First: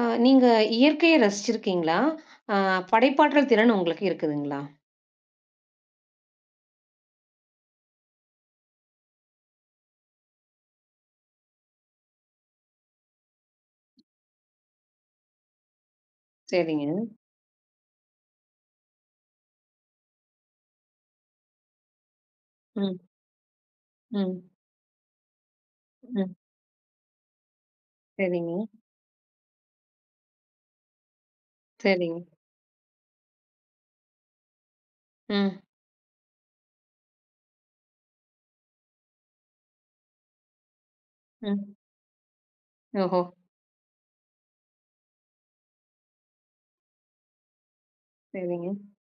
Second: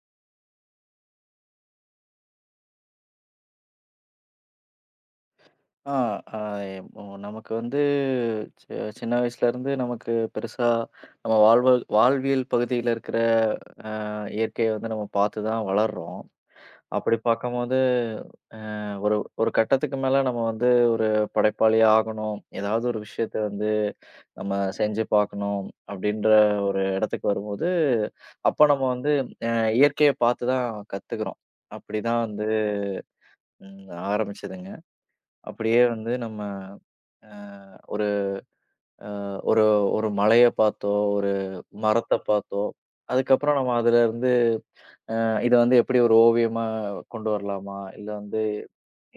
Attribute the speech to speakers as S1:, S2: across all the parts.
S1: நீங்க இயற்கைய ரசிச்சிருக்கீங்களா? அ படைப்பாற்றல் திறன் உங்களுக்கு இருக்குதுங்களா?
S2: ஆ, ஆ, இப்போ நமக்கு வந்து சி சின்ன வயசுலருந்து நமக்கு பெருசா நம்ம வாழ்வியல் பகுதியில இருக்கிற இயற்கைய வந்து நம்ம பார்த்து தான் வளர்றோம்.
S1: சரிங்க.
S2: அப்படி பார்க்கும்போது ஒரு ஒரு கட்டத்துக்கு மேல நம்ம வந்து ஒரு படைப்பாளியா ஆகணும். ஏதாவது
S1: ம்,
S2: ஒரு விஷயத்த வந்து
S1: ம்,
S2: நம்ம செஞ்சு பார்க்கணும் அப்படின்ற
S1: ம்.
S2: ஒரு இடத்துக்கு வரும்போது,
S1: சரிங்க,
S2: அப்ப நம்ம வந்து அ இயற்கைய பார்த்து தான் கத்துக்கிறோம்.
S1: சரிங்க.
S2: அப்படிதான் வந்து ம் ஆரம்பிச்சதுங்க.
S1: ம்,
S2: அப்படியே வந்து நம்ம அ ஒரு அ ஒரு ஒரு மலைய பார்த்தோ, ஒரு
S1: ம்.
S2: மரத்த பார்த்தோ,
S1: ஓஹோ!
S2: அதுக்கப்புறம் நம்ம அதுலருந்து இத வந்து எப்படி ஒரு ஓவியமா கொண்டு வரலாமா? இல்ல வந்து
S1: சரிங்க.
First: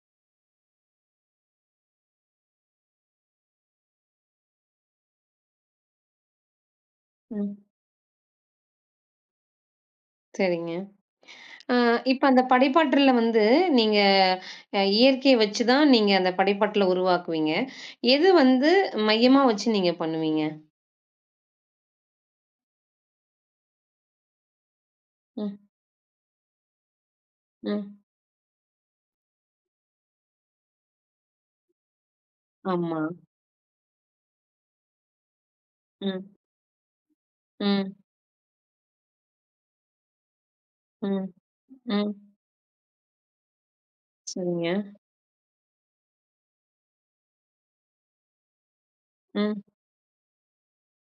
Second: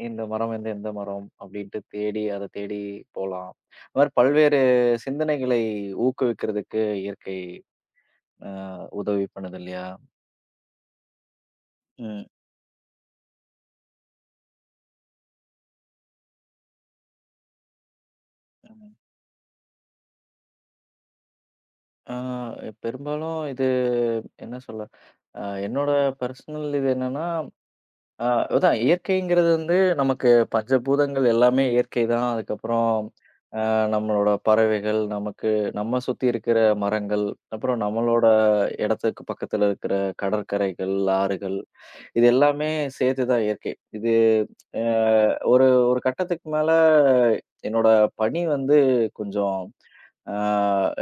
S2: இந்த மரம் வந்து எந்த மரம்? அப்படின்ட்டு தேடி அத தேடி போலாம். அது மாரி பல்வேறு சிந்தனைகளை ஊக்குவிக்கிறதுக்கு இயற்கை
S1: ம்.
S2: அ உதவி பண்ணுது இல்லையா?
S1: சரிங்க. அ இப்ப
S2: ம்.
S1: அந்த படைப்பாற்றல்ல வந்து நீங்க இயற்கைய வச்சு தான் நீங்க அந்த படைப்பாற்றல உருவாக்குவீங்க. எது வந்து
S2: ம்.
S1: மையமா வச்சு நீங்க பண்ணுவீங்க?
S2: ஆ பெரும்பாலும் இது என்ன சொல்ல? அ
S1: ம்,
S2: என்னோட பெர்சனல் இது என்னன்னா
S1: ம்.
S2: ஆ அதான் இயற்கைங்கிறது வந்து நமக்கு பஞ்சபூதங்கள் எல்லாமே இயற்கை தான். அதுக்கப்புறம்
S1: ஆமா.
S2: அ நம்மளோட பறவைகள், நமக்கு நம்ம சுத்தி
S1: ம்,
S2: இருக்கிற மரங்கள், அப்புறம்
S1: ம்,
S2: நம்மளோட இடத்துக்கு பக்கத்துல இருக்கிற கடற்கரைகள்,
S1: ம்,
S2: ஆறுகள்,
S1: ம்.
S2: இது எல்லாமே சேர்த்து தான் இயற்கை. இது
S1: சரிங்க.
S2: அ ஒரு ஒரு கட்டத்துக்கு மேல என்னோட பணி வந்து கொஞ்சம்
S1: ம்.
S2: அ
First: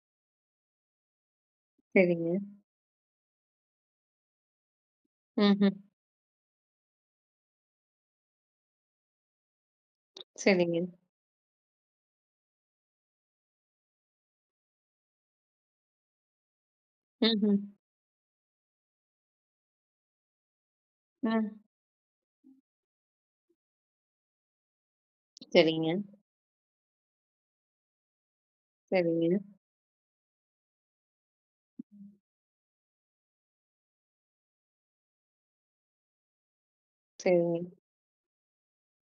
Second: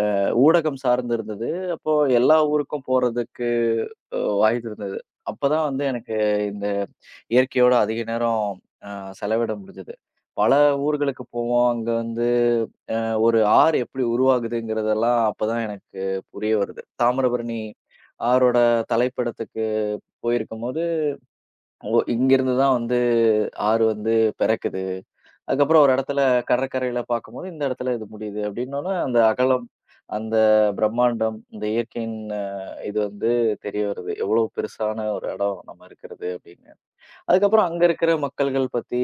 S2: அ ஊடகம் சார்ந்து இருந்தது. அப்போ
S1: சரிங்க.
S2: எல்லா ஊருக்கும் போறதுக்கு வாய்ப்பு இருந்தது. அப்பதான்
S1: ம்ஹ்ம்.
S2: வந்து எனக்கு இந்த இயற்கையோட அதிக நேரம் அ செலவிட முடிஞ்சது. பல
S1: சரிங்க.
S2: ஊர்களுக்கு போவோம். அங்க வந்து ஒரு ஆறு எப்படி உருவாகுதுங்கிறதெல்லாம் அப்பதான் எனக்கு புரிய வருது.
S1: ம்ஹ்ம்.
S2: தாமிரபரணி ஆறோட தலைப்படத்துக்கு போயிருக்கும்போது,
S1: ம்.
S2: ஓ இங்கிருந்து தான் வந்து ஆறு வந்து பெறக்குது. அதுக்கப்புறம்
S1: சரிங்க,
S2: ஒரு இடத்துல கடற்கரையில பார்க்கும்போது, இந்த இடத்துல இது முடியுது அப்படின்னோன, அந்த
S1: சரிங்க,
S2: அகலம், அந்த பிரம்மாண்டம், இந்த இயற்கையின் இது வந்து தெரிய வருது. எவ்வளோ பெருசான ஒரு இடம் நம்ம இருக்கிறது அப்படின்னு.
S1: சரிங்க.
S2: அதுக்கப்புறம் அங்க இருக்கிற மக்கள்கள் பத்தி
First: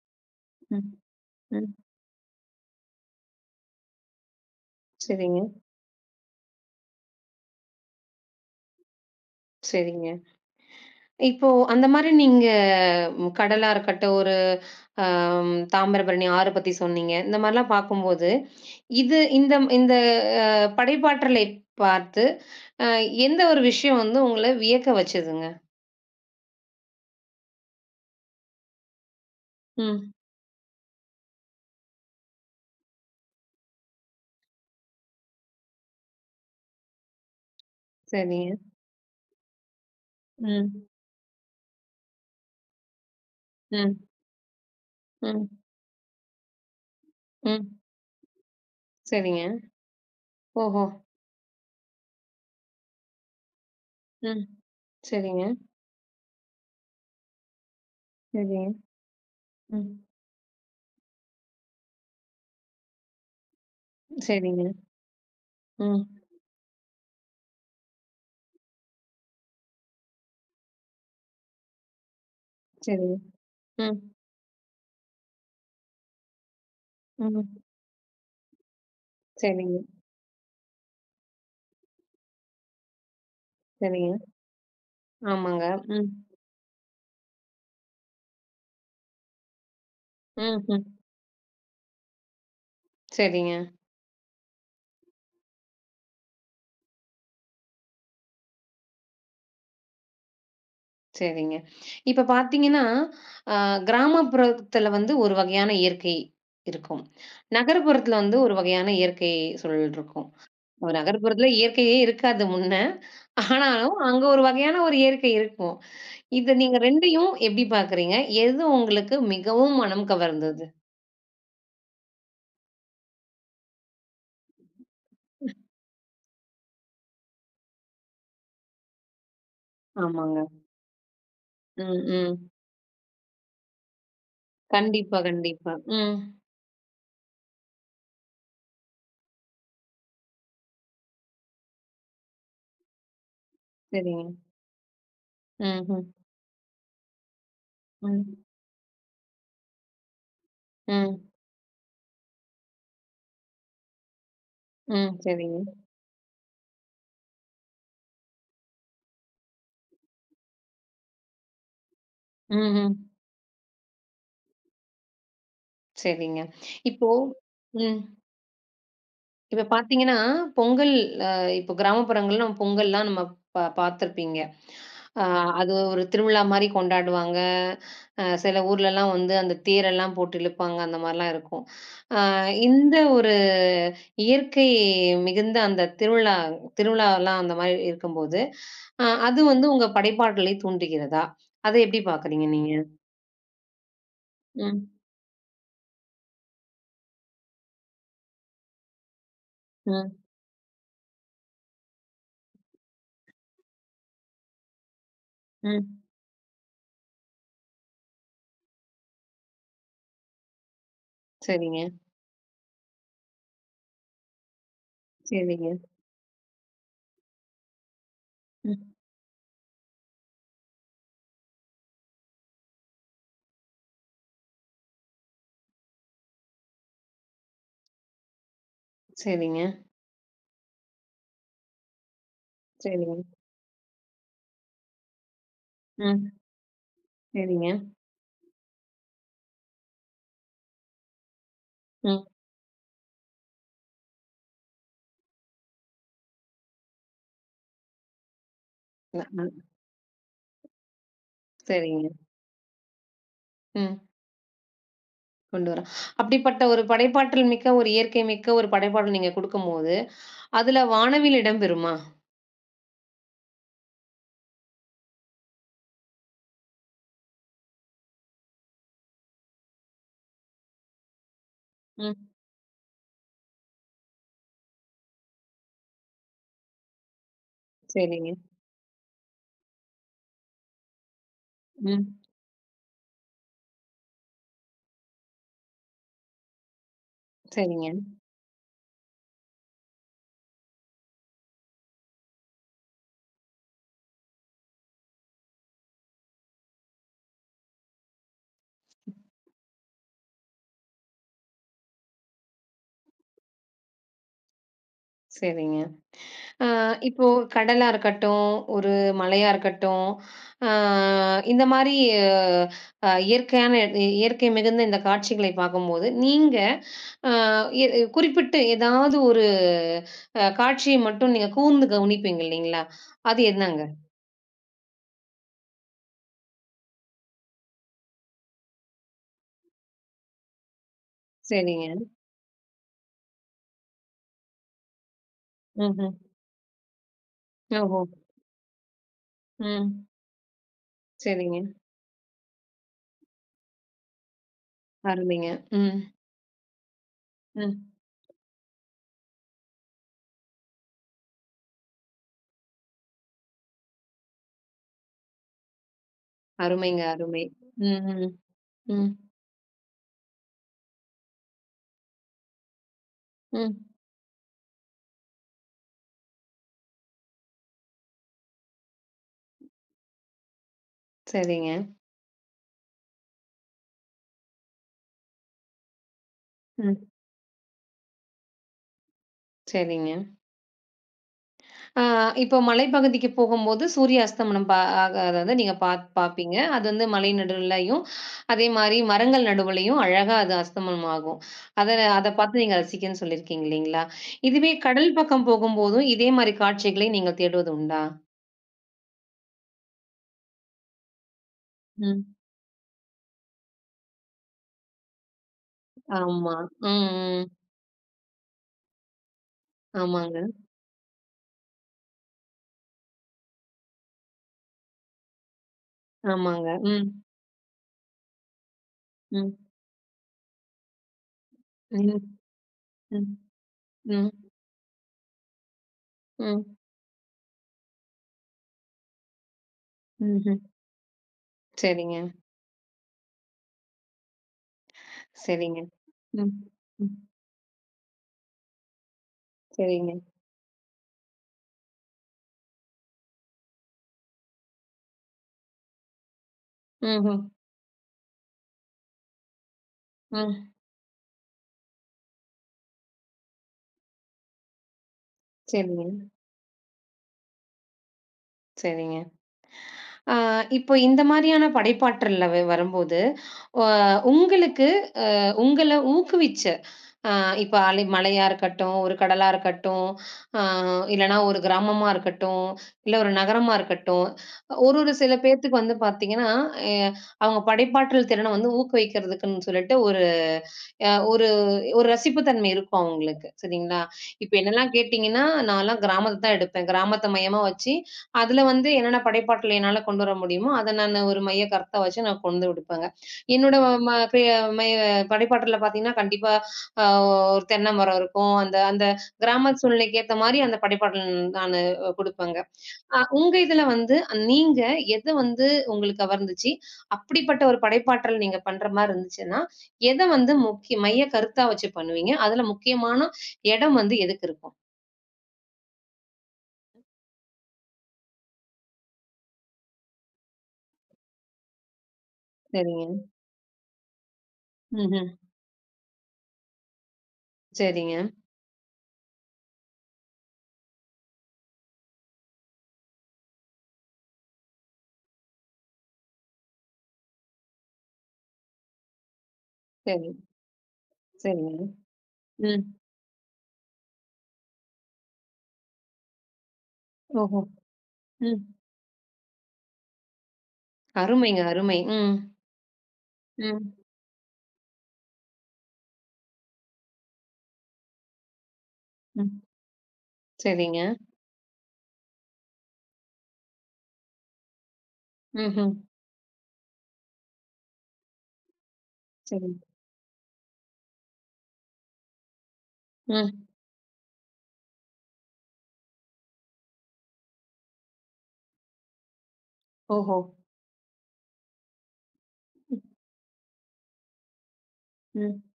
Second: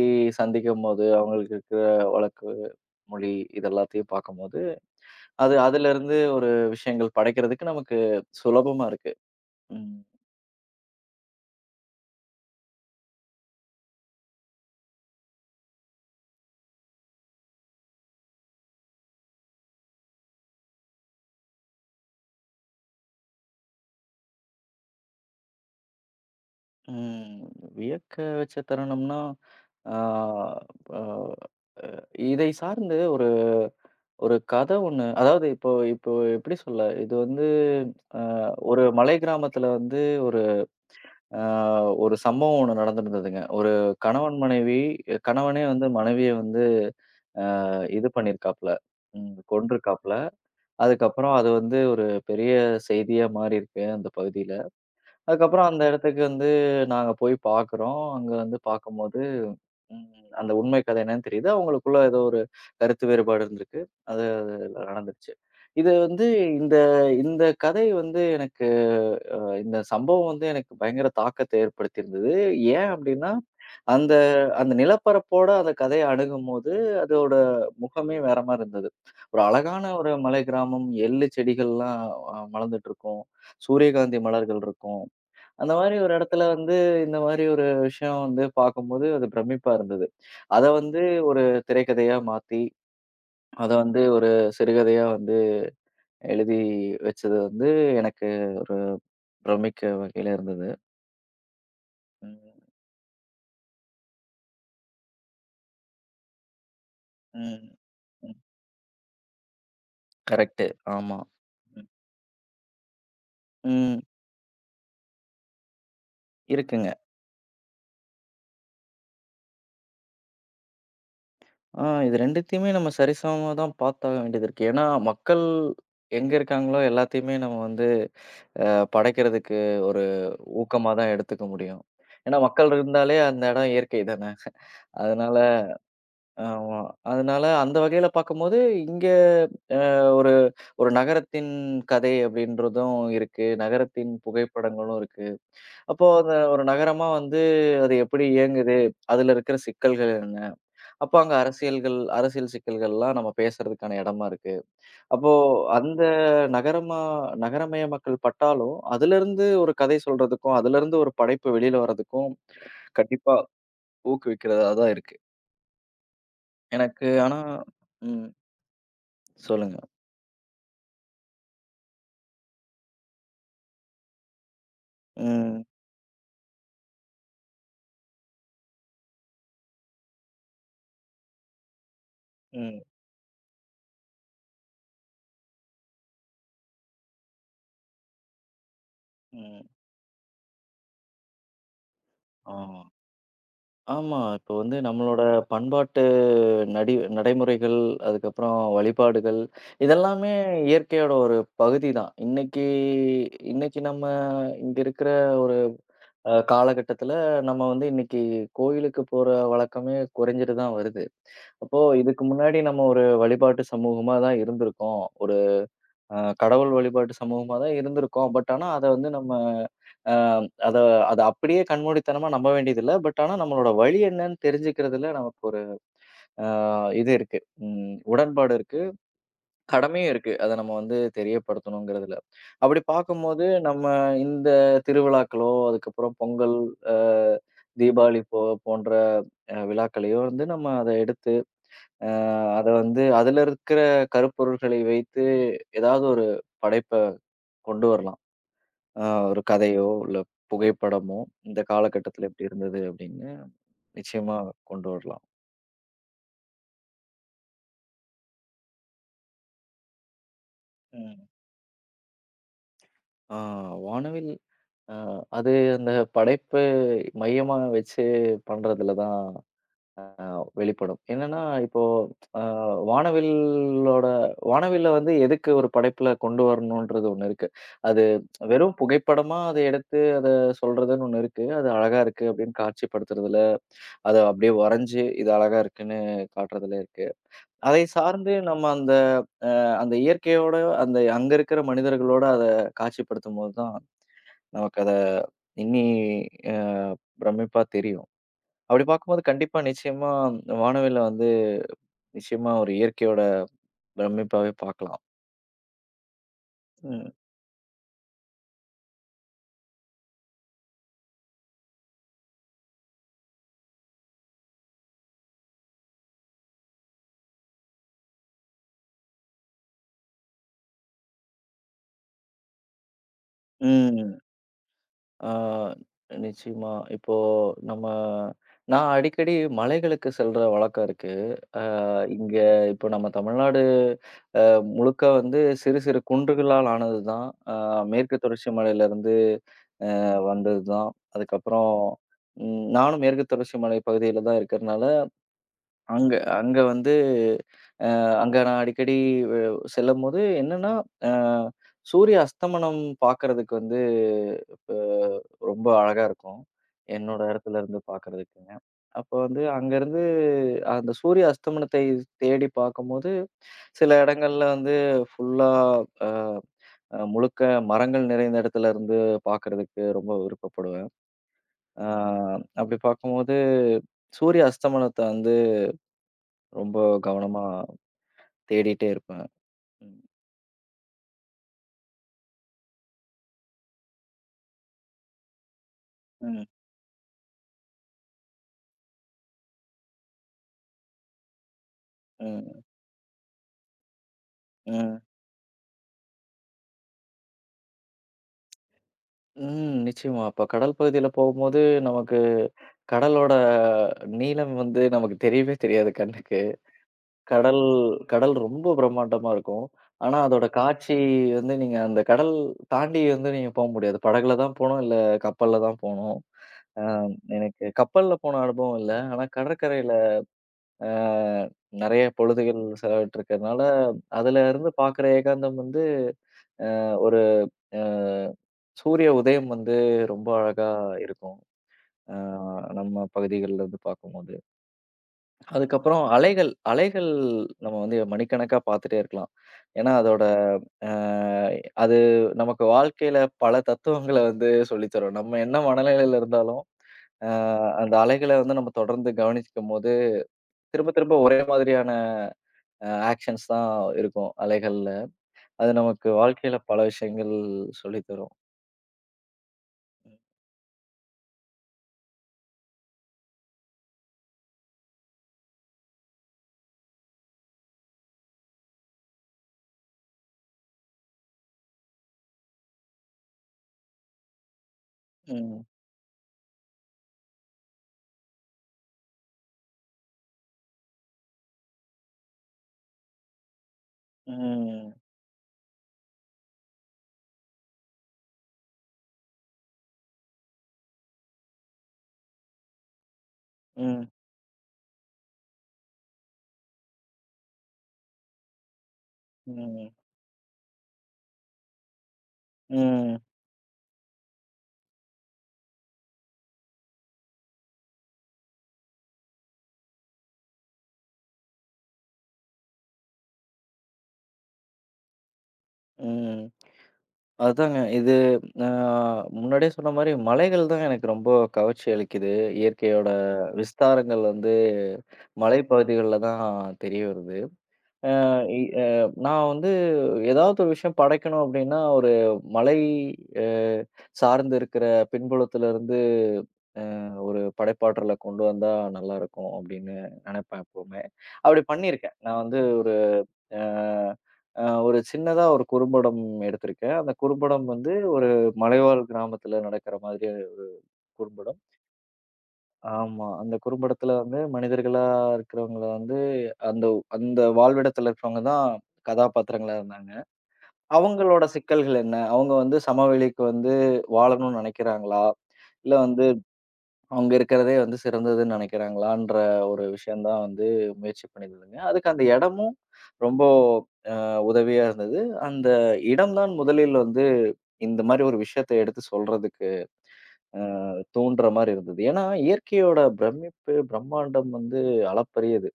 S1: ம்,
S2: சந்திக்கும்போது, அவங்களுக்கு
S1: ம்.
S2: இருக்கிற வழக்கு, மொழி இது எல்லாத்தையும் பார்க்கும்போது,
S1: சரிங்க,
S2: அது அதிலருந்து ஒரு விஷயங்கள் படைக்கிறதுக்கு நமக்கு சுலபமா இருக்கு. ம்.
S1: சரிங்க. இப்போ அந்த மாரி நீங்க கடலா இருக்கட்டும், ஒரு தாமிரபரணி ஆறு பத்தி சொன்னீங்க. இந்த மாரிலாம் பார்க்கும்போது, இது இந்த இந்த அ படைப்பாற்றலை பார்த்து, அ எந்த ஒரு விஷயம் வந்து உங்கள வியக்க வச்சதுங்க?
S2: ம். வியக்க வச்ச தருணம்னா, ஆ
S1: ம்.
S2: அ இதை சார்ந்து ஒரு ஒரு கதை ஒண்ணு அதாவது இப்போ இப்போ எப்படி சொல்ல? இது வந்து அ
S1: சரிங்க.
S2: ஒரு மலை கிராமத்தில வந்து ஒரு
S1: ம்,
S2: அ ஒரு சம்பவம் ஒண்ணு நடந்திருந்ததுங்க. ஒரு
S1: ம்,
S2: கணவன், மனைவி,
S1: ம்,
S2: கணவனே வந்து மனைவிய வந்து
S1: ம்.
S2: இது பண்ணியிருக்காப்ல. ம்.
S1: சரிங்க.
S2: கொன்றுக்காப்ல.
S1: ஓஹோ!
S2: அதுக்கப்புறம் அது வந்து ஒரு பெரிய செய்தியா மாறியிருக்கு அந்த
S1: ம்.
S2: பகுதியில.
S1: சரிங்க,
S2: அதுக்கப்புறம் அந்த இடத்துக்கு வந்து நாங்க போய் பார்க்குறோம். அங்க வந்து
S1: சரிங்க.
S2: பார்க்கும்போது,
S1: ம்.
S2: ம் அந்த உண்மை கதை என்னன்னு தெரியுது. அவங்களுக்குள்ள ஏதோ ஒரு கருத்து வேறுபாடு இருந்திருக்கு. அது
S1: சரிங்க.
S2: அதுல நடந்துருச்சு. இது
S1: ம்.
S2: வந்து இந்த இந்த கதை வந்து எனக்கு இந்த சம்பவம் வந்து எனக்கு பயங்கர தாக்கத்த ஏற்படுத்தியிருந்தது. ஏன்
S1: சரிங்க.
S2: அப்டின்னா
S1: ம்,
S2: அந்த அந்த நிலப்பரப்போட அந்த கதைய அணுகும்போது, அதோட
S1: ம்.
S2: முகமே வேற மாரி இருந்தது. ஒரு
S1: சரிங்க,
S2: அழகான ஒரு மலை கிராமம், எள்ளு செடிகள்லாம் மலர்ந்துட்டுருக்கும்.
S1: சரிங்க.
S2: சூரியகாந்தி மலர்கள் இருக்கும்.
S1: ஆமாங்க.
S2: அந்த மாரி
S1: ம்,
S2: ஒரு இடத்துல வந்து, இந்த மாரி ஒரு விஷயம் வந்து பார்க்கும்போது, அது பிரமிப்பா இருந்தது.
S1: ம்,
S2: அத
S1: ம்.
S2: வந்து ஒரு திரைக்கதையா மாத்தி,
S1: சரிங்க,
S2: அத வந்து ஒரு சிறுகதையா வந்து எழுதி வச்சது வந்து, எனக்கு ஒரு பிரமிக்க வகையில இருந்தது.
S1: சரிங்க. இப்ப
S2: ம்,
S1: பார்த்தீங்கன்னா, அ கிராமப்புறத்துல வந்து ஒரு வகையான இயற்கை இருக்கும்.
S2: ம்,
S1: நகர்ப்புறத்துல
S2: ம்.
S1: வந்து ஒரு வகையான இயற்கை சூழல் இருக்கும்.
S2: கரெக்ட்டு.
S1: ஒரு
S2: ஆமா.
S1: நகர்ப்புறத்துல
S2: ம்,
S1: இயற்கையே இருக்காது முன்ன. ஆனாலும்
S2: ம்.
S1: அங்க ஒரு வகையான ஒரு இயற்கை இருக்கும். இத நீங்க
S2: இருக்குங்க.
S1: 2யும் எப்படி பார்க்குறீங்க? எது உங்களுக்கு மிகவும் மனம் கவர்ந்தது?
S2: ஆ இது 2த்தையுமே நம்ம சரிசமமா தான் பார்த்தாக வேண்டியது இருக்கு. ஏன்னா, மக்கள் எங்க இருக்காங்களோ எல்லாத்தையுமே நம்ம வந்து படைக்கிறதுக்கு ஒரு
S1: ஆமாங்க.
S2: ஊக்கமா தான் எடுத்துக்க முடியும்.
S1: ம்,
S2: ஏன்னா,
S1: ம்.
S2: மக்கள் இருந்தாலே அந்த இடம் இயற்கை தானே.
S1: கண்டிப்பா,
S2: அதனால
S1: கண்டிப்பா. ம்.
S2: ஆமா. அதனால அந்த வகையில பார்க்கும்போது, இங்க ஒரு ஒரு நகரத்தின் கதை அப்படின்றதும் இருக்கு. நகரத்தின்
S1: சரிங்க.
S2: புகைப்படங்களும் இருக்கு.
S1: ம்,
S2: அப்போ
S1: ம்.
S2: அந்த ஒரு நகரமா வந்து அது எப்படி
S1: ம்.
S2: இயங்குது? அதுல இருக்கிற சிக்கல்கள் என்ன? அப்ப
S1: ம்,
S2: அங்க அரசியல் சிக்கல்கள்லாம் நம்ம பேசுறதுக்கான இடமா இருக்கு.
S1: ம்.
S2: அப்போ
S1: சரிங்க.
S2: அந்த நகரமா நகரமய மக்கள் பட்டாலும், அதிலருந்து ஒரு கதை சொல்றதுக்கும், அதிலருந்து ஒரு படைப்பு வெளியில வர்றதுக்கும்
S1: ம்ஹ்ம்.
S2: கண்டிப்பா ஊக்குவிக்கிறதா தான் இருக்கு.
S1: சரிங்க.
S2: எனக்கு
S1: இப்போ
S2: ஆனா
S1: ம்.
S2: ம்.
S1: இப்ப
S2: சொல்லுங்க.
S1: பார்த்தீங்கன்னா, பொங்கல் அ இப்போ கிராமப்புறங்கள்ல நம்ம பொங்கல்லாம் நம்ம பார்த்துருப்பீங்க. அ
S2: ம்.
S1: அது ஒரு திருவிழா மாரி கொண்டாடுவாங்க. சில ஊர்லலாம் வந்து அந்த தேரெல்லாம் போட்டு இழுப்பாங்க. அந்த மாரிலாம் இருக்கும். அ
S2: ம்.
S1: இந்த ஒரு இயற்கை மிகுந்த அந்த திருவிழாலாம் அந்த மாரி இருக்கும்போது, அ அது
S2: ம்.
S1: வந்து உங்க படைப்பாற்றலை தூண்டுகிறதா? அத எப்படி பார்க்குறீங்க நீங்க?
S2: ஆமா. ஆமா. இப்போ வந்து
S1: ம்,
S2: நம்மளோட பண்பாட்டு நடி நடைமுறைகள், அதுக்கப்புறம் வழிபாடுகள்
S1: ம்,
S2: இதெல்லாமே இயற்கையோட ஒரு பகுதி தான். இன்னைக்கு இன்னைக்கு நம்ம இங்க இருக்கிற ஒரு
S1: ம்.
S2: காலகட்டத்தில நம்ம வந்து இன்னைக்கு கோயிலுக்கு போற வழக்கமே குறைஞ்சுட்டு தான் வருது. அப்போ
S1: சரிங்க,
S2: இதுக்கு முன்னாடி நம்ம ஒரு வழிபாட்டு சமூகமா தான் இருந்திருக்கோம். ஒரு
S1: சரிங்க.
S2: கடவுள் வழிபாட்டு சமூகமா தான் இருந்திருக்கோம். பட் ஆனா
S1: ம்.
S2: அத வந்து நம்ம அ அத அத அப்படியே கண்மூடித்தனமா நம்ப வேண்டியதில்ல. பட் ஆனா நம்மளோட வழி என்னன்னு தெரிஞ்சுக்கிறதுல நமக்கு ஒரு அ இது இருக்கு. ம் உடன்பாடு இருக்கு.
S1: சரிங்க,
S2: கடமையும் இருக்கு. அத நம்ம வந்து தெரியப்படுத்தணுங்கிறதுல. அப்படி
S1: சரிங்க.
S2: பார்க்கும்போது நம்ம இந்த திருவிழாக்களோ, அதுக்கப்புறம்
S1: ம்.
S2: பொங்கல், அ
S1: சரிங்க.
S2: தீபாவளி போன்ற விழாக்களையோ வந்து நம்ம அத எடுத்து, அ
S1: ம்.
S2: அத வந்து அதுல இருக்கிற கருப்பொருள்களை வைத்து ஏதாவது ஒரு படைப்ப கொண்டு வரலாம். அ
S1: அ,
S2: ஒரு
S1: அ.
S2: கதையோ, இல்ல புகைப்படமோ, இந்த
S1: சரிங்க.
S2: காலகட்டத்தில இப்படி இருந்தது அப்படின்னு
S1: ம்.
S2: நிச்சயமா கொண்டு வரலாம்.
S1: கொண்டு வரேன். அப்படிப்பட்ட ஒரு படைப்பாற்றல் மிக்க, ஒரு இயற்கை மிக்க ஒரு படைப்பாற்றல் நீங்க குடுக்கும்போது, அதுல
S2: ம்.
S1: வானவில் இடம்பெறுமா?
S2: ஆ வானவில் அ அது அந்த படைப்பு மையமா வச்சு பண்றதுல தான் ஆ வெளிப்படும். என்னன்னா, இப்போ
S1: ம்.
S2: அ வானவில்லோட வானவில்ல வந்து எதுக்கு ஒரு படைப்புல கொண்டு வரணுன்றது ஒண்ணு இருக்கு. அது
S1: சரிங்க.
S2: வெறும் புகைப்படமா அத எடுத்து அத சொல்றதுன்னு ஒண்ணு இருக்கு. அது அழகா
S1: ம்.
S2: இருக்கு அப்படின்னு காட்சிப்படுத்துறதுல, அத அப்படியே வரைஞ்சு இது அழகா இருக்குன்னு காட்டுறதுல இருக்கு. அதை
S1: சரிங்க,
S2: சார்ந்து நம்ம அ அந்த இயற்கையோட அந்த அங்க இருக்கிற மனிதர்களோட அத காட்சிப்படுத்தும்போது தான் நமக்கு அத இன்னி அ பிரமிப்பா தெரியும். அப்படி பார்க்கும்போது கண்டிப்பா நிச்சயமா வானவில்ல வந்து நிச்சயமா ஒரு இயற்கையோட பிரமிப்பாவே பார்க்கலாம்.
S1: சரிங்க. அ
S2: ம்,
S1: இப்போ கடலா இருக்கட்டும், ஒரு மலையா இருக்கட்டும், அ இந்த மாரி அ இயற்கையான இயற்கை மிகுந்த இந்த காட்சிகளை பார்க்கும்போது, நீங்க அ எ குறிப்பிட்டு ஏதாவது ஒரு காட்சிய மட்டும் நீங்க கூர்ந்து கவனிப்பீங்க இல்லீங்களா? அது என்னங்க?
S2: ம். ஆ நிச்சயமா. இப்போ நம்ம நான் அடிக்கடி மலைகளுக்கு செல்ற வழக்கம் இருக்கு.
S1: சரிங்க.
S2: இங்க இப்போ நம்ம தமிழ்நாடு அ முழுக்க வந்து சிறு சிறு
S1: ம்ஹ்ம்.
S2: குன்றுகளால் ஆனது தான். அ
S1: ஓஹோ!
S2: மேற்கு தொடர்ச்சி மலையிலருந்து
S1: ம்.
S2: வந்தது தான்.
S1: சரிங்க.
S2: அதுக்கப்புறம் ம் நானும் மேற்கு தொடர்ச்சி மலை பகுதியில தான் இருக்கிறனால,
S1: அருமைங்க. ம்,
S2: அங்க அங்க வந்து
S1: ம்.
S2: அ அங்க நான் அடிக்கடி வெ செல்லும்போது என்னன்னா, அ சூரிய அஸ்தமனம் பார்க்கறதுக்கு வந்து இப்ப ரொம்ப அழகா இருக்கும்.
S1: அருமைங்க,
S2: என்னோட
S1: அருமை.
S2: இடத்துல இருந்து
S1: ம், ம்,
S2: பார்க்கறதுக்குங்க.
S1: ம்,
S2: அப்போ வந்து அங்கருந்து அந்த சூரிய அஸ்தமனத்தை தேடி பார்க்கும்போது,
S1: ம்.
S2: சில இடங்கள்ல வந்து ஃபுல்லா அ அ முழுக்க மரங்கள் நிறைந்த இடத்துல இருந்து பார்க்கறதுக்கு ரொம்ப விருப்பப்படுவேன்.
S1: சரிங்க.
S2: அ அப்படி பார்க்கும்போது, சூரிய அஸ்தமனத்த வந்து ரொம்ப
S1: ம்.
S2: கவனமா தேடிட்டே இருப்பேன். ம்,
S1: சரிங்க. ஆ இப்போ மலைப்பகுதிக்கு போகும்போது சூரிய அஸ்தமனம் ஆகாத வந்து நீங்க
S2: ம்,
S1: பார்ப்பீங்க. அது வந்து மலை நடுவுலயும், அதேமாரி மரங்கள் நடுவுலயும் அழகா அது அஸ்தமனம் ஆகும். அத அத
S2: ம்,
S1: பார்த்து நீங்க ரசிக்கன்னு சொல்லியிருக்கீங்க இல்லீங்களா? இதுவே
S2: ம்,
S1: கடல் பக்கம் போகும்போதும் இதே மாரி காட்சிகளை நீங்க தேடுவது உண்டா?
S2: ம். நிச்சயமா. அப்ப கடல் பகுதியில போகும்போது நமக்கு
S1: ம்.
S2: கடலோட நீளம் வந்து நமக்கு தெரியவே தெரியாது கண்ணுக்கு.
S1: ஆமா. ம், ம்.
S2: கடல் கடல் ரொம்ப பிரம்மாண்டமா இருக்கும். ஆனா
S1: ஆமாங்க,
S2: அதோட காட்சி வந்து நீங்க அந்த கடல் தாண்டி வந்து நீங்க போ முடியாது. படகுல தான் போணும், இல்ல கப்பல்ல தான் போணும்.
S1: ஆமாங்க.
S2: அ
S1: ம்,
S2: எனக்கு கப்பல்ல போன அனுபவம் இல்ல. ஆனா
S1: ம்,
S2: கடற்கரையில அ நெறைய
S1: ம்,
S2: பொழுதுகள்
S1: ம்,
S2: செலவிட்டுருக்கிறதுனால,
S1: ம்,
S2: அதுல இருந்து பார்க்குற ஏகாந்தம் வந்து
S1: ம்,
S2: ஒரு அ சூரிய உதயம் வந்து ரொம்ப
S1: ம்ஹ்ம்.
S2: அழகா இருக்கும். அ
S1: சரிங்க,
S2: நம்ம பகுதிகள்ல இருந்து பார்க்கும்போது.
S1: சரிங்க.
S2: அதுக்கப்புறம் அலைகள்
S1: ம்,
S2: அலைகள்
S1: ம்.
S2: நம்ம வந்து மணிக்கணக்கா பார்த்துட்டே இருக்கலாம். ஏன்னா
S1: சரிங்க.
S2: அதோட அ அது நமக்கு வாழ்க்கையில பல தத்துவங்கள வந்து சொல்லி தரும். நம்ம என்ன மனநிலையில இருந்தாலும், அ
S1: ம்ஹ்ம்.
S2: அந்த அலைகள வந்து நம்ம தொடர்ந்து கவனிக்கும்போது,
S1: ம்.
S2: திரும்ப திரும்ப ஒரே மாதிரியான ஆக்ஷன்ஸ் தான் இருக்கும் அலைகள்ல. அது
S1: சரிங்க,
S2: நமக்கு வாழ்க்கையில பல விஷயங்கள் சொல்லி தரும்.
S1: சரிங்க. ஆ இப்போ இந்த மாரியான படைப்பாற்றல்ல வரும்போது, அ உங்களுக்கு உங்கள ஊக்குவிச்ச, அ இப்ப மலையா இருக்கட்டும், ஒரு கடலா இருக்கட்டும், அ இல்லன்னா ஒரு கிராமமா இருக்கட்டும், இல்ல ஒரு நகரமா இருக்கட்டும், ஒரு ஒரு சில
S2: ம்.
S1: பேத்துக்கு வந்து பார்த்தீங்கன்னா, எ அவங்க படைப்பாற்றல் திறன வந்து ஊக்குவிக்கிறதுக்குன்னு சொல்லிட்டு ஒரு அ ஒரு ஒரு ரசிப்பு தன்மை இருக்கும் அவங்களுக்கு. சரிங்களா? இப்ப என்னலாம்
S2: ம்.
S1: கேட்டீங்கன்னா, நான்லாம் கிராமத்த தான் எடுப்பேன். கிராமத்த மையமா வச்சு, அதுல வந்து என்னென்ன படைப்பாற்றல் என்னால கொண்டு வர முடியுமோ, அத நானு ஒரு மைய கருத்தா வச்சு நான் கொண்டு விடுப்பேங்க. என்னோட
S2: ம்.
S1: ம பெ மை படைப்பாற்றல்ல பார்த்தீங்கன்னா, கண்டிப்பா அ ஒரு தென்னை மரம் இருக்கும். அந்த அந்த கிராம
S2: ம்.
S1: சூழ்நிலைக்கு ஏத்த மாரி அந்த படைப்பாற்றல் நானு குடுப்பேங்க.
S2: ம்.
S1: உங்க இதுல வந்து நீங்க எத வந்து உங்களுக்கு கவர்ந்துச்சு? அப்படிப்பட்ட ஒரு படைப்பாற்றல் நீங்க பண்ற மாரி இருந்துச்சுன்னா, எத வந்து முக்கிய மைய கருத்தா வச்சு பண்ணுவீங்க? அதுல முக்கியமான இடம் வந்து எதுக்கு இருக்கும்?
S2: ம். அதாங்க. இது அ முன்னாடியே சொன்ன மாரி மலைகள் தான் எனக்கு ரொம்ப கவர்ச்சி அளிக்குது. இயற்கையோட
S1: சரிங்க.
S2: விஸ்தாரங்கள் வந்து
S1: ம்ஹ்ம்.
S2: மலைப்பகுதிகள்ல தான் தெரிய வருது.
S1: சரிங்க.
S2: அ இ அ நான் வந்து ஏதாவது ஒரு விஷயம் படைக்கணும் அப்டின்னா, ஒரு மலை அ சார்ந்து இருக்கிற பின்புலத்திலருந்து ஒரு படைப்பாற்றல கொண்டு வந்தா நல்லாருக்கும் அப்டின்னு
S1: சரி.
S2: நெனைப்பேன் எப்பவுமே. அப்டி
S1: சரிங்க.
S2: பண்ணியிருக்கேன். நான் வந்து
S1: ம்.
S2: ஒரு அ அ ஒரு சின்னதா ஒரு குறும்படம் எடுத்திருக்கேன். அந்த
S1: ஓஹோ!
S2: குறும்படம் வந்து ஒரு
S1: ம்.
S2: மலைவாழ் கிராமத்துல நடக்கிற மாதிரி
S1: அருமைங்க,
S2: குறும்படம்.
S1: அருமை. ம்.
S2: ஆமா. அந்த
S1: ம்.
S2: குறும்படத்துல வந்து மனிதர்களா இருக்கிறவங்கள வந்து அந்த அந்த வாழ்விடத்துல இருக்கிறவங்க தான்
S1: ம்.
S2: கதாபாத்திரங்களா இருந்தாங்க.
S1: சரிங்க.
S2: அவங்களோட சிக்கல்கள் என்ன? அவங்க வந்து சமவெளிக்கு வந்து வாழணும்னு நினைக்கிறாங்களா?
S1: ம்ஹ்ம்.
S2: இல்ல வந்து அவங்க இருக்கிறதே வந்து சிறந்ததுன்னு நினைக்கிறாங்களான்ற
S1: சரி.
S2: ஒரு விஷயம் தான் வந்து முயற்சி பண்ணியிருந்தேங்க. அதுக்கு அந்த இடமும் ரொம்ப
S1: ம்.
S2: உதவியா இருந்தது. அந்த இடம் தான் முதலில் வந்து இந்த மாரி ஒரு விஷயத்த எடுத்து சொல்றதுக்கு
S1: ஓஹோ!
S2: தூண்டுற மாரி இருந்தது. ஏன்னா, இயற்கையோட
S1: ம்,
S2: பிரமிப்பு, பிரம்மாண்டம் வந்து
S1: ம்.
S2: அளப்பரியது.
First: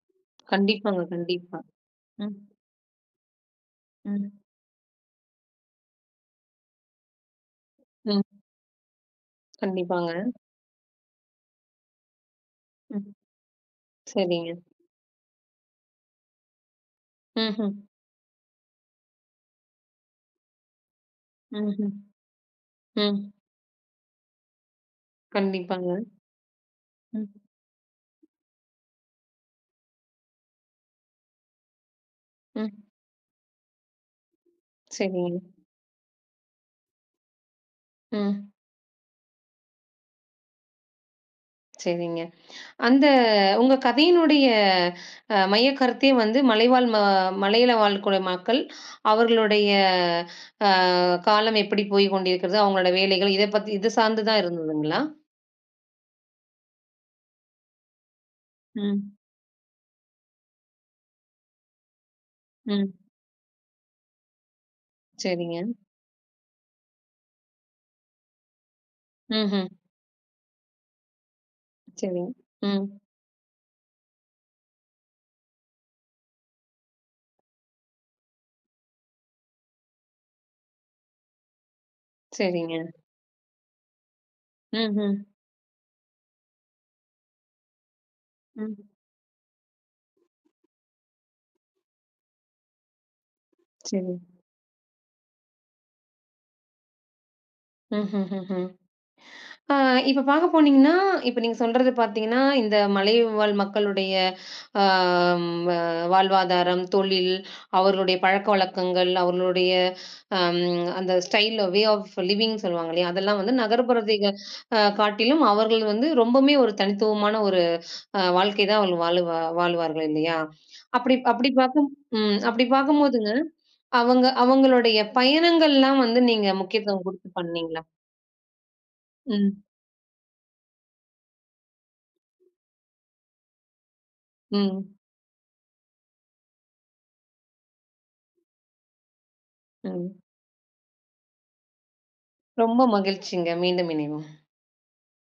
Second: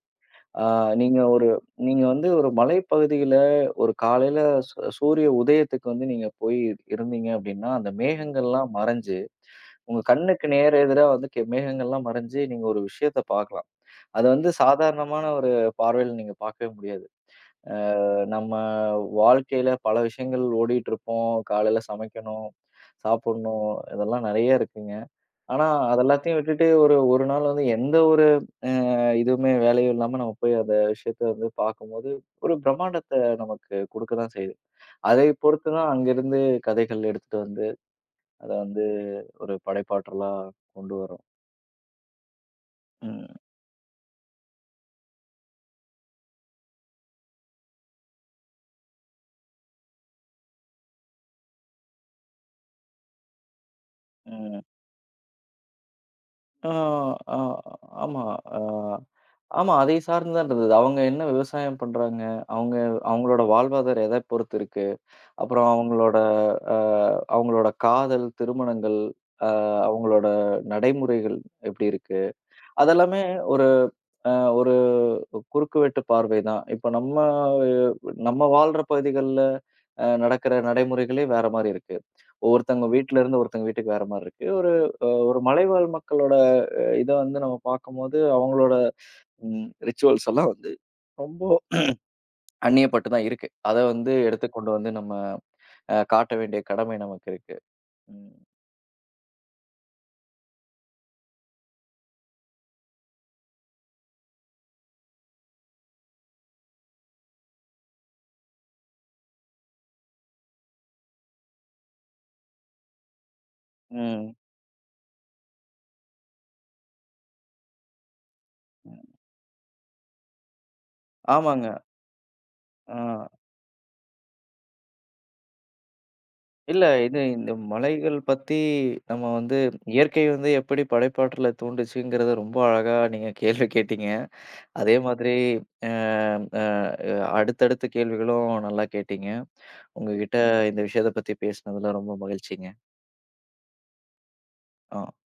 S2: ஆ
S1: கண்டிப்பாங்க,
S2: நீங்க ஒரு
S1: கண்டிப்பா.
S2: நீங்க வந்து
S1: ம்.
S2: ஒரு மலைப்பகுதியில ஒரு
S1: ம்.
S2: காலையில சூரிய உதயத்துக்கு வந்து நீங்க போய் இருந்தீங்க அப்டின்னா, அந்த
S1: ம்.
S2: மேகங்கள்லாம் மறைஞ்சு, உங்க
S1: கண்டிப்பாங்க.
S2: கண்ணுக்கு நேர் எதிரா வந்து மேகங்கள்லாம் மறைஞ்சு, நீங்க ஒரு
S1: ம்.
S2: விஷயத்த பார்க்கலாம். அது வந்து
S1: சரிங்க.
S2: சாதாரணமான ஒரு பார்வையில நீங்க பார்க்கவே முடியாது.
S1: ம்ஹ்ம்.
S2: நம்ம வாழ்க்கையில பல விஷயங்கள் ஓடிட்டு இருப்போம். காலையில
S1: ம்ஹ்ம்.
S2: சமைக்கணும்,
S1: ம்.
S2: சாப்பிடணும் இதெல்லாம் நெறைய இருக்குங்க. ஆனா,
S1: கண்டிப்பாங்க.
S2: அது எல்லாத்தையும் விட்டுட்டு ஒரு 1
S1: ம்.
S2: நாள் வந்து எந்த ஒரு அ இதுவுமே வேலையும் இல்லாம நம்ம போய் அந்த விஷயத்த வந்து பார்க்கும்போது, ஒரு
S1: ம்.
S2: பிரம்மாண்டத்த நமக்கு குடுக்க தான் செய்யுது. அதை
S1: சரிங்க.
S2: பொறுத்து தான் அங்கிருந்து கதைகள் எடுத்துட்டு வந்து,
S1: ம்.
S2: அத வந்து ஒரு படைப்பாற்றலா கொண்டு வரோம்.
S1: சரிங்க. அந்த
S2: ம்,
S1: உங்க கதையினுடைய மையக் கருத்தே வந்து மலைவாழ் ம மலையில வாழக்கூடிய மக்கள், அவர்களுடைய அ காலம் எப்படி போய் கொண்டிருக்கிறது, அவங்களோட வேலைகள் இத பத்தி இது சார்ந்து தான்
S2: ம்.
S1: இருந்ததுங்களா?
S2: ஆ, ஆ, ஆமா. ஆ,
S1: ம்.
S2: ஆமா. அதை சார்ந்து தான் இருந்தது. அவங்க என்ன விவசாயம் பண்றாங்க? அவங்க
S1: ம்.
S2: அவங்களோட வாழ்வாதாரம் எத பொறுத்து இருக்கு?
S1: சரிங்க.
S2: அப்புறம் அவங்களோட அ அவங்களோட காதல், திருமணங்கள், அ
S1: ம்ஹ்ம்.
S2: அவங்களோட நடைமுறைகள் எப்படி இருக்கு?
S1: சரிங்க. ம்.
S2: அதெல்லாமே ஒரு அ ஒரு குறுக்குவெட்டு பார்வை தான். இப்ப நம்ம நம்ம வாழ்ற பகுதிகள்ல நடக்கிற நடைமுறைகளே வேற மாரி இருக்கு.
S1: சரிங்க.
S2: ஒவ்வொருத்தவங்க வீட்ல இருந்து ஒருத்தங்க வீட்டுக்கு வேற மாரி இருக்கு. ஒரு
S1: ம்ஹ்ம்.
S2: ஒரு மலைவாழ் மக்களோட இத வந்து நம்ம பார்க்கும்போது, அவங்களோட
S1: ம்.
S2: ம் ரிச்சுவல்ஸ் எல்லாம் வந்து ரொம்ப அந்நியப்பட்டு தான் இருக்கு. அத வந்து
S1: சரி.
S2: எடுத்து கொண்டு வந்து நம்ம காட்ட வேண்டிய கடமை நமக்கு இருக்கு. ம்,
S1: ம்ஹ்ஹ்ஹ்ம். ஆ இப்ப பாக்க போனீங்கன்னா, இப்ப நீங்க சொல்றது பாத்தீங்கன்னா, இந்த மலைவாழ் மக்களுடைய ஆ வ வாழ்வாதாரம், தொழில், அவர்களுடைய பழக்கவழக்கங்கள், அவர்களுடைய அம் அந்த ஸ்டைல், வே ஆஃப் லிவிங் சொல்லுவாங்க இல்லையா? அதெல்லாம் வந்து நகர்ப்புறத்தை
S2: ம்,
S1: காட்டிலும் அவர்கள் வந்து ரொம்பவுமே ஒரு தனித்துவமான ஒரு வாழ்க்கை தான் அவர்கள்
S2: ம்.
S1: வாழ்வார்கள் இல்லையா? அப்படி அப்படி
S2: ஆமாங்க.
S1: பாக்கும் ம். அப்படி
S2: ஆ
S1: பாக்கும்போதுங்க, அவங்களுடைய பயணங்கள்லாம் வந்து நீங்க
S2: இல்ல
S1: முக்கியத்துவம்
S2: இது
S1: குடுத்து
S2: இந்த
S1: பண்ணீங்களா?
S2: மலைகள் பத்தி நம்ம வந்து
S1: ம்,
S2: இயற்கை வந்து எப்படி படைப்பாற்றல தூண்டுச்சுங்கிறத ரொம்ப அழகா நீங்க கேள்வி கேட்டீங்க.
S1: ம்,
S2: அதே மாதிரி அ அ அடுத்தடுத்த கேள்விகளும் நல்லா கேட்டீங்க.
S1: ம்.
S2: உங்ககிட்ட இந்த விஷயத்த பத்தி பேசினதுல ரொம்ப மகிழ்ச்சிங்க.
S1: ரொம்ப மகிழ்ச்சிங்க. மீண்டும் இணைவோம்.
S2: ஆ.